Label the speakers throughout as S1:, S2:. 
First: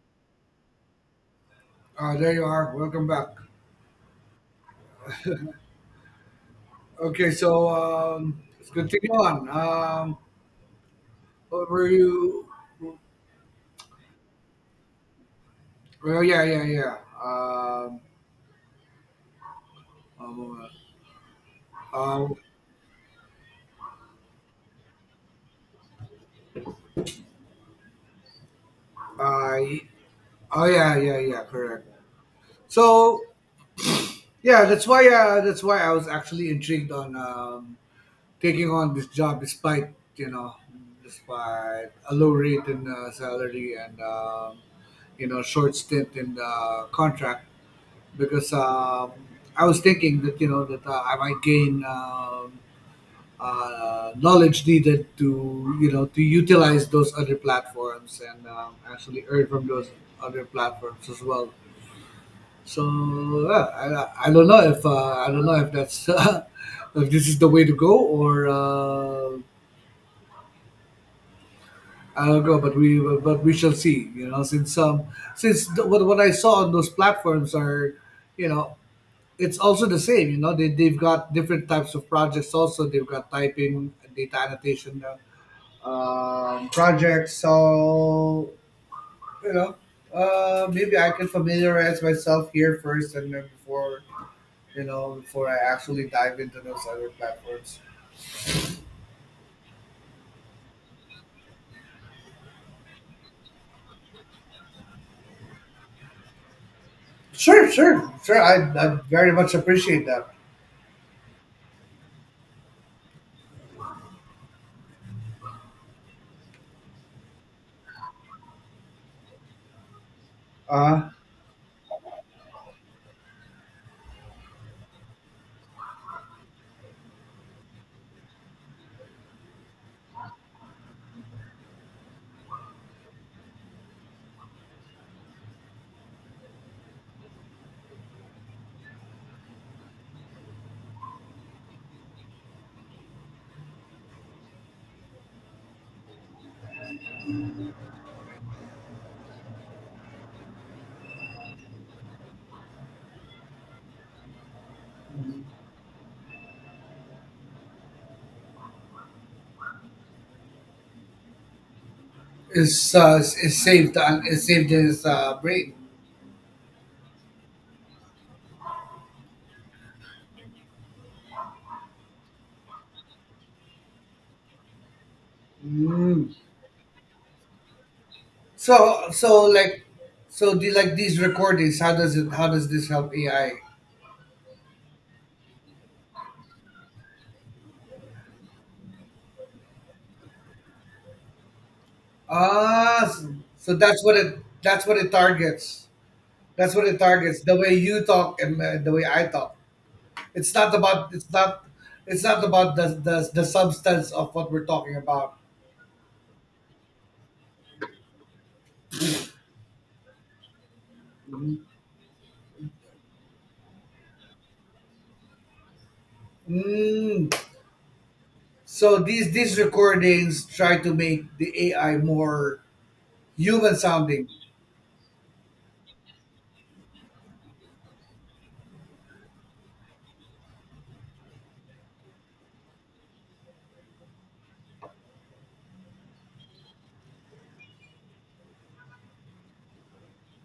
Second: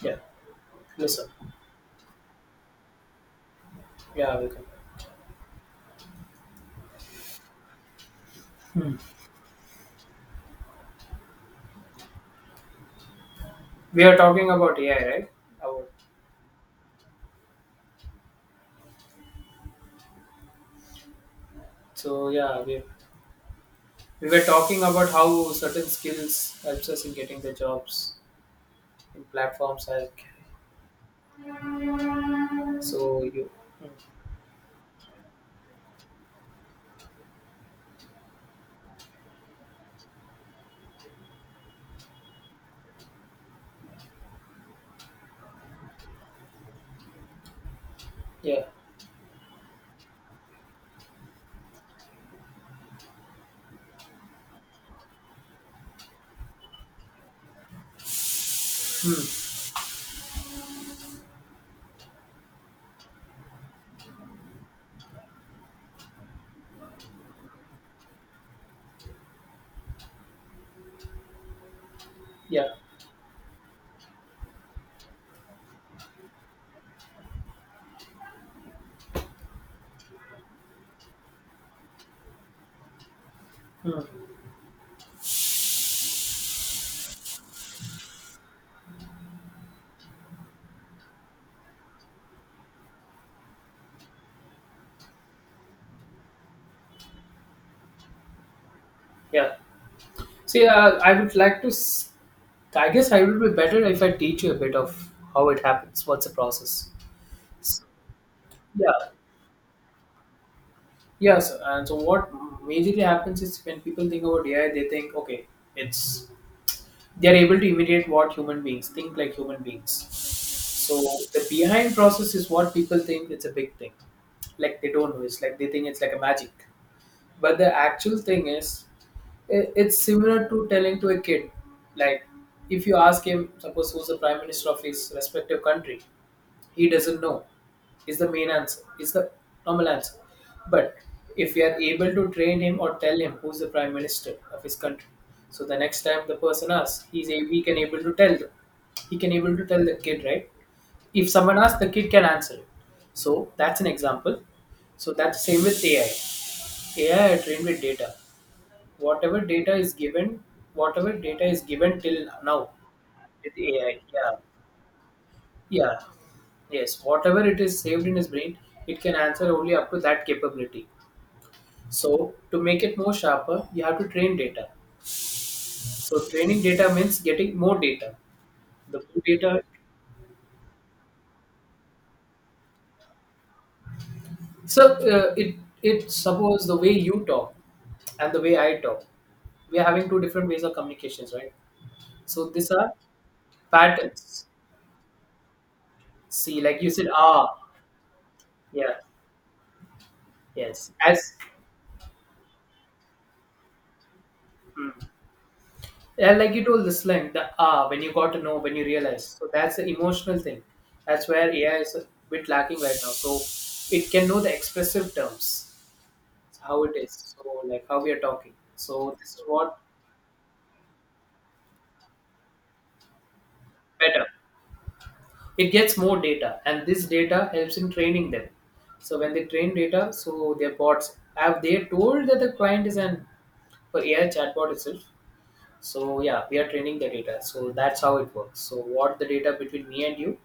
S1: Yeah, listen.
S2: There you are. Welcome back.
S1: Yeah, welcome.
S2: Okay, so let's
S1: Hmm.
S2: continue on. What were you?
S1: We are talking about AI, right? Our,
S2: Oh, yeah, yeah, yeah. Um, um,
S1: so
S2: um,
S1: yeah, we were talking about how certain skills helps us in getting the jobs in
S2: I.
S1: platforms like.
S2: Oh, yeah, yeah, yeah. Correct. So
S1: So you, mm.
S2: yeah, that's why. That's why I was actually intrigued on taking on this job, despite you know, despite a low rate in salary and short stint in the contract because
S1: Yeah.
S2: I was thinking that that I might gain knowledge needed to to utilize those other platforms and actually earn
S1: Hmm.
S2: from those other platforms as well. So yeah, I don't know if I don't know if that's if this is the way to go or I don't know,
S1: Yeah,
S2: but we shall see. Since since the, what I saw on those platforms are, you know it's also the same. They, they've got different types of projects. Also, they've got typing, data annotation, projects. So you know maybe I can familiarize myself here first, and then before, before I actually dive into those other platforms.
S1: yeah. See, I would like to. I guess I would be better if I teach you a bit of how it happens. What's the process?
S2: Sure, sure, sure. I
S1: Yeah.
S2: very much appreciate that.
S1: Yes, and so what majorly happens is when people think about AI, they think, okay, it's they are able to imitate what human beings think, like human beings. So
S2: uh,
S1: the behind process is what people think, it's a big thing. Like they don't know, it's like they think it's like a magic. But the actual thing is, it's similar to telling to a kid. Like if you ask him, suppose, who's the prime minister of his respective country, he doesn't know is the main answer, is the normal answer. But if we are able to train him or tell him who's the prime minister of his country, so the next time the person asks, he's a, we can able to tell them, he can able to tell the kid, right? If someone asks, the kid can answer it. So that's an example. So that's same with AI. AI are trained with data. Whatever data is given, whatever data is given till now.
S2: it's
S1: With AI,
S2: saved.
S1: yeah.
S2: It's saved in his brain.
S1: Yeah, yes. Whatever it is saved in his brain, it can answer only up to that capability. So, to make it more sharper, you have to train data. So,
S2: Mm.
S1: training data means getting more data. The
S2: So
S1: more
S2: so
S1: data.
S2: like so the like these recordings, how does this help AI?
S1: So, it suppose the way you talk and the way I talk, we are having two different ways of communications, right? So, these are
S2: Ah, s- so
S1: patterns.
S2: that's what it targets.
S1: See,
S2: That's
S1: like
S2: what
S1: you
S2: it
S1: said,
S2: targets. The way you talk and the
S1: yeah,
S2: way I talk.
S1: yes,
S2: It's
S1: as.
S2: not, it's not about the substance of what we're talking
S1: Mm.
S2: about.
S1: Yeah, like you told the slang, the when you got to know, when you realize. So that's the emotional thing. That's where AI is a bit lacking right now. So it can know the expressive terms, how it
S2: Mm.
S1: is. So like how we are talking.
S2: So
S1: So
S2: these
S1: this is
S2: these
S1: what
S2: recordings try to make the AI more human
S1: better.
S2: sounding.
S1: It gets more data, and this data helps in training them. So when they train data, so their bots have, they told that the client is an for AI chatbot itself. So yeah, we are training the data. So that's how it works. So what the data between me and you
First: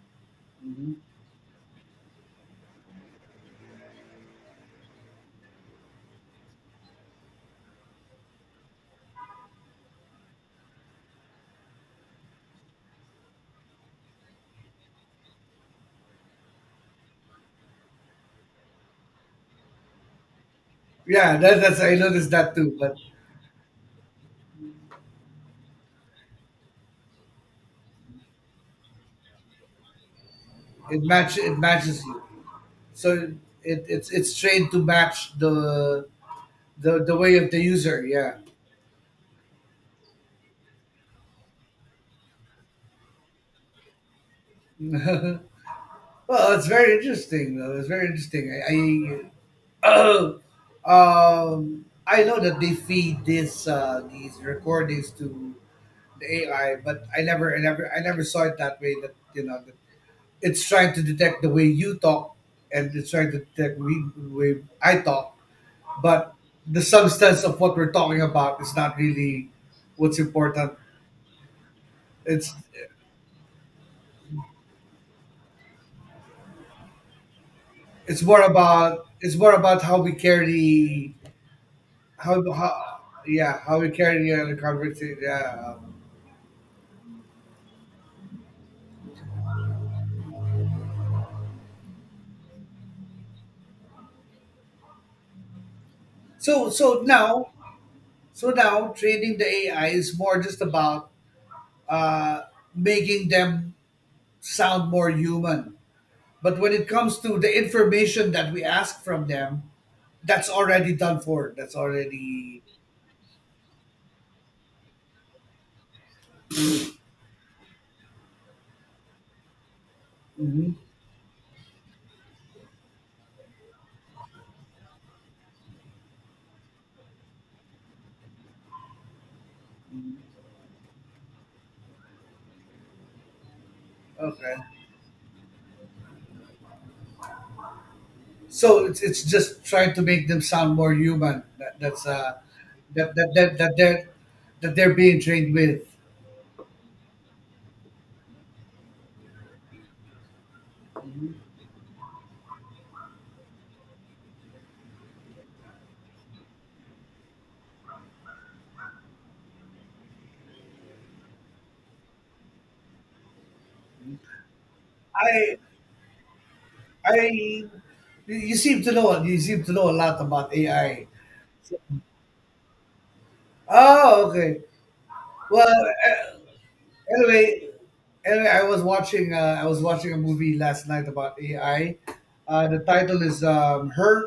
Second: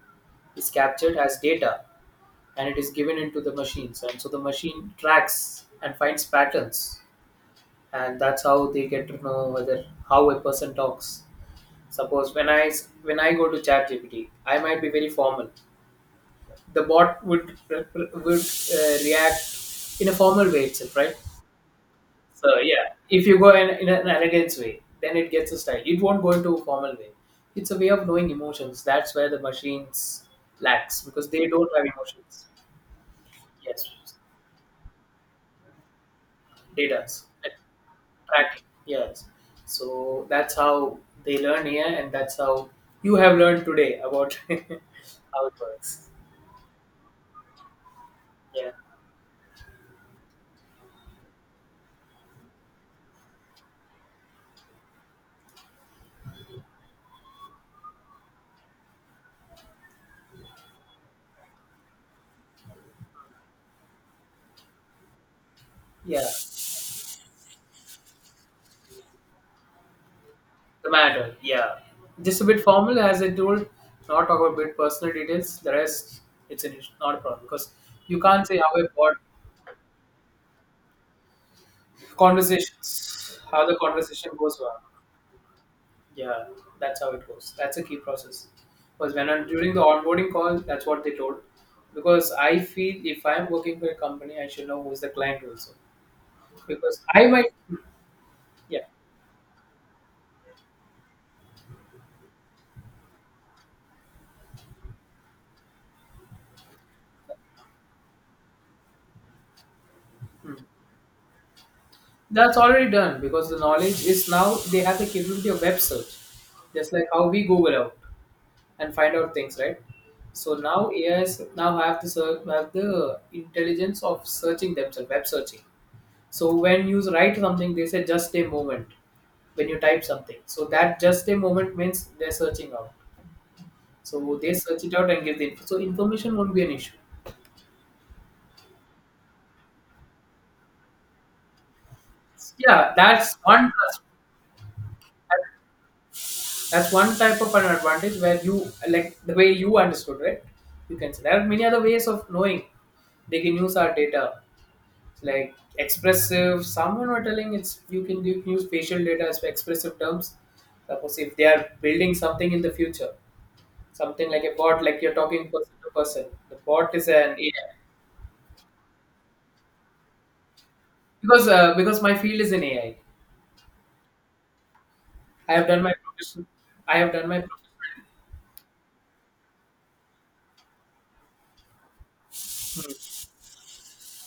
S1: is captured as data, and it is given into the machines, and so the machine tracks and finds patterns, and that's how they get to know whether how a person talks. Suppose when when I go to chat gpt, I might be very formal. The bot would react in a formal way itself, right?
S2: Yeah, that's, I noticed
S1: So
S2: that too,
S1: yeah,
S2: but
S1: if you go in an elegance way, then it gets a style, it won't go into a formal way. It's a way of knowing emotions, that's where the machines lacks because they
S2: it
S1: don't have
S2: matches you.
S1: emotions.
S2: So
S1: Yes.
S2: it's trained to match
S1: Data.
S2: the way of the user. Yeah.
S1: Practice. Yes. So that's how they learn here, and that's how you have learned today about how it
S2: Well,
S1: works.
S2: it's very interesting. Though. It's very
S1: Yeah.
S2: interesting. I I know that they feed this these recordings to the AI, but I never I never saw it that way. That that it's trying to detect the way you talk, and it's trying to detect we the way I talk,
S1: Yeah.
S2: but the substance of what we're talking about is not really what's important.
S1: The matter. Yeah. Just a
S2: it's
S1: bit formal, as I told. Not talk about bit personal details. The rest, it's an issue, not a problem because you
S2: it's more
S1: can't say how I
S2: about,
S1: bought
S2: how we carry, how
S1: conversations,
S2: yeah,
S1: how the
S2: how we carry
S1: conversation
S2: on the
S1: goes on.
S2: conversation. Yeah.
S1: Yeah, that's how it goes. That's a key process. Because when I, during the onboarding call, that's what they told. Because I feel if I'm working for a company, I should know who's the client also.
S2: So so
S1: Because I might,
S2: now
S1: yeah,
S2: Now, training the AI is more just about uh making them sound more human. But when it comes to the information that we ask from them, that's
S1: mm.
S2: already done for that's
S1: That's
S2: already
S1: already done. Because the knowledge is now they have the capability of web search, just like how we Google out and find out things, right? So
S2: Mhm.
S1: now AIs now have have the intelligence of searching themselves, web searching. So when you write something, they say just a moment, when you type something. So that just a moment means they're searching out. So they
S2: Okay.
S1: search it out and give the info. So information won't be an issue.
S2: So it's just trying to make them sound more human. That, that's
S1: Yeah, that's
S2: that
S1: one
S2: they're, that they're being trained with.
S1: that's one type of an advantage where you like the way you understood, right? You can say there are many other ways of knowing. They can use our data. Like expressive, someone were telling it's you can use facial data as expressive terms. Suppose if they are building something in the future, something like a bot, like you're talking
S2: I
S1: person to person. The bot is an
S2: I
S1: AI,
S2: You seem to know, you seem to know a lot about AI.
S1: because my field is in AI.
S2: Oh, okay.
S1: I
S2: Well,
S1: have done my profession. I have done my profession.
S2: anyway, anyway, I was watching a movie last night about AI. The title is Her.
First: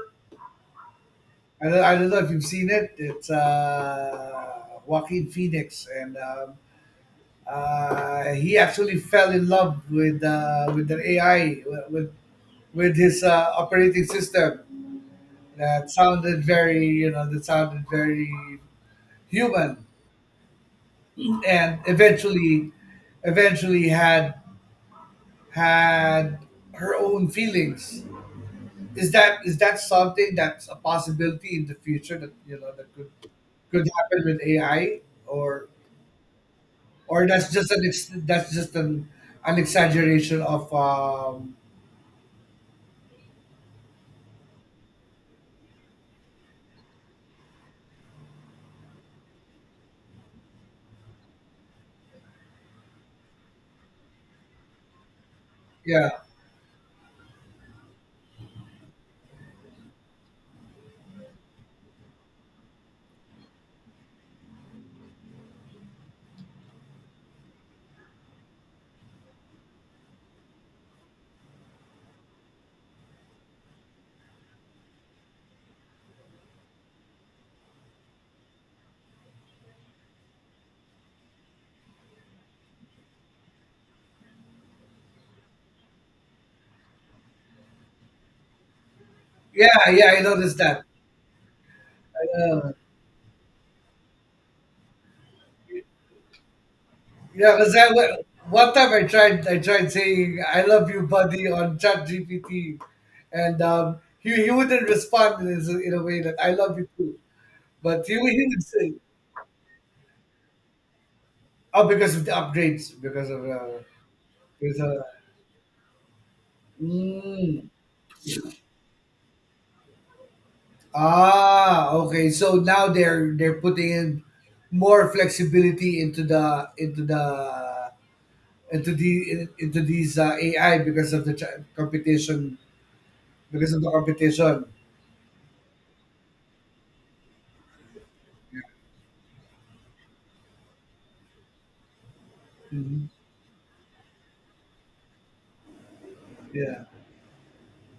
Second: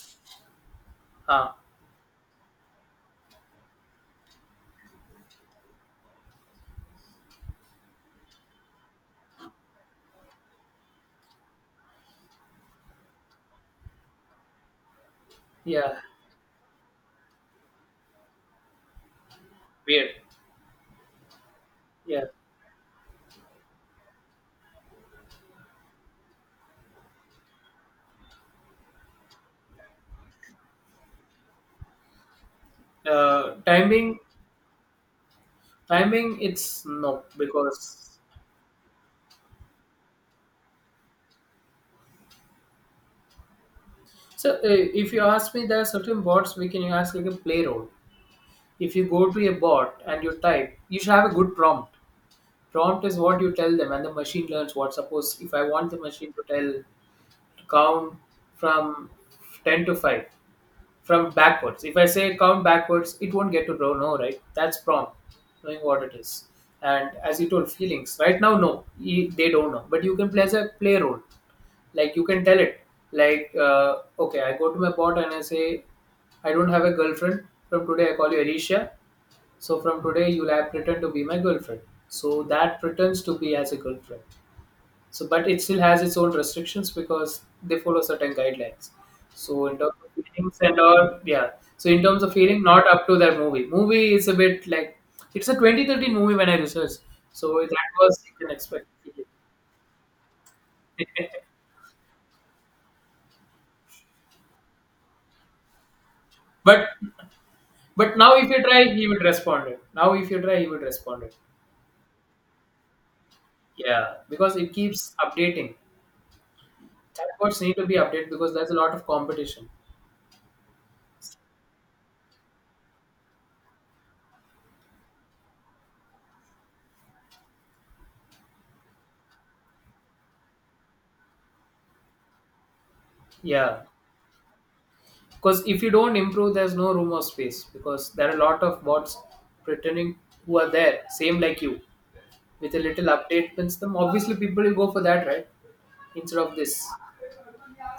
S1: Huh.
S2: I don't know if you've seen it. It's Joaquin Phoenix, and he actually fell in love with the AI, with his operating system that
S1: Yeah.
S2: sounded very, that sounded very human,
S1: Weird.
S2: and
S1: Yeah.
S2: eventually, eventually had had her own feelings. Is that something that's a possibility in the future, that that could
S1: Timing.
S2: happen with AI? Or,
S1: Timing. It's no, because
S2: that's just an exaggeration of
S1: so if you ask me, there are certain bots we can ask like a play role. If you go to a bot and you type, you should have a good prompt. Prompt is what you tell them, and the machine learns what. Suppose if I want the
S2: yeah
S1: machine to tell to count from 10 to 5 from backwards. If I say count backwards, it won't get to know, no, right? That's prompt. Knowing what it is. And as you told, feelings right now no, they don't know. But you can play as a play role. Like you can tell it, like, okay, I go to my bot and I say, I don't have a girlfriend. From today I call you Alicia. So from today you'll have pretend to be my girlfriend. So that pretends to be as a girlfriend. So, but it still has its own restrictions because they follow certain guidelines. So, in
S2: Yeah,
S1: terms
S2: yeah, I
S1: of
S2: noticed
S1: feelings and
S2: that.
S1: all, yeah. So, in terms of feeling,
S2: Uh,
S1: not up to that movie. Movie is a bit like it's a 2013 movie when I researched. So,
S2: yeah, was
S1: that
S2: that
S1: was
S2: what,
S1: you can
S2: one
S1: expect.
S2: time I tried? I tried saying "I love you, buddy" on Chat GPT, and he wouldn't respond in, his, in a way that "I love you
S1: but
S2: too," but
S1: but
S2: he,
S1: now
S2: he
S1: if you
S2: would
S1: try,
S2: say,
S1: he would respond it. Now if you try, he would respond it.
S2: "Oh, because of the upgrades, because of
S1: Yeah, because it
S2: because uh,
S1: keeps updating. Chatbots
S2: mm,
S1: need to be updated because there's a lot of competition.
S2: ah, okay." So now they're putting in more flexibility into the, into these AI because of the computation. Because of
S1: Yeah.
S2: the competition.
S1: Because if you don't improve, there's no room or space, because there are a lot of bots pretending who are there same like you. With a
S2: Hmm.
S1: little update pins them, obviously people will go for that, right? Instead of this.
S2: Yeah,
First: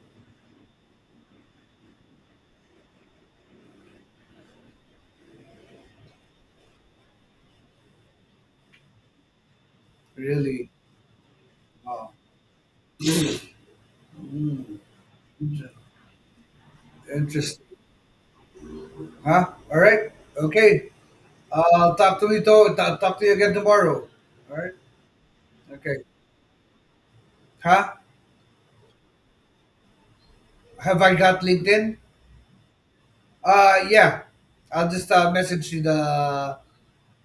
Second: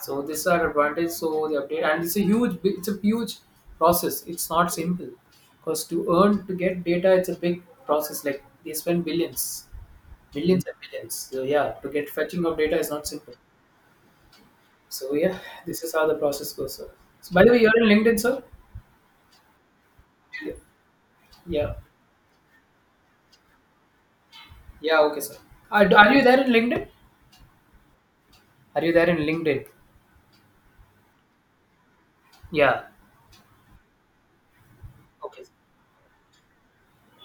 S1: So this are advantage. So the update, and it's a huge process, it's not simple. Because to earn to get data, it's a big process. Like they spend billions, millions
S2: really.
S1: and billions. So yeah, to get
S2: Wow.
S1: fetching of data is not simple.
S2: Mm.
S1: So yeah,
S2: Inter-
S1: this is how the process goes, sir. So, by the way,
S2: Interesting.
S1: you're in LinkedIn, sir?
S2: Huh? All right. Okay.
S1: Yeah.
S2: I'll talk to you, to will talk to you again tomorrow. All right.
S1: Yeah, okay, sir. Are,
S2: Okay.
S1: are you there in LinkedIn?
S2: Huh?
S1: Are you there in LinkedIn?
S2: Have I got LinkedIn?
S1: Yeah.
S2: Yeah. I'll just
S1: Okay.
S2: message you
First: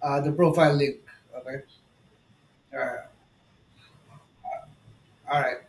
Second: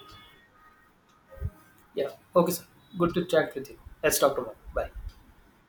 S2: the profile link. Okay.
S1: Yeah. Okay, sir.
S2: All right.
S1: Good to chat with you. Let's talk tomorrow. Bye.
S2: All right.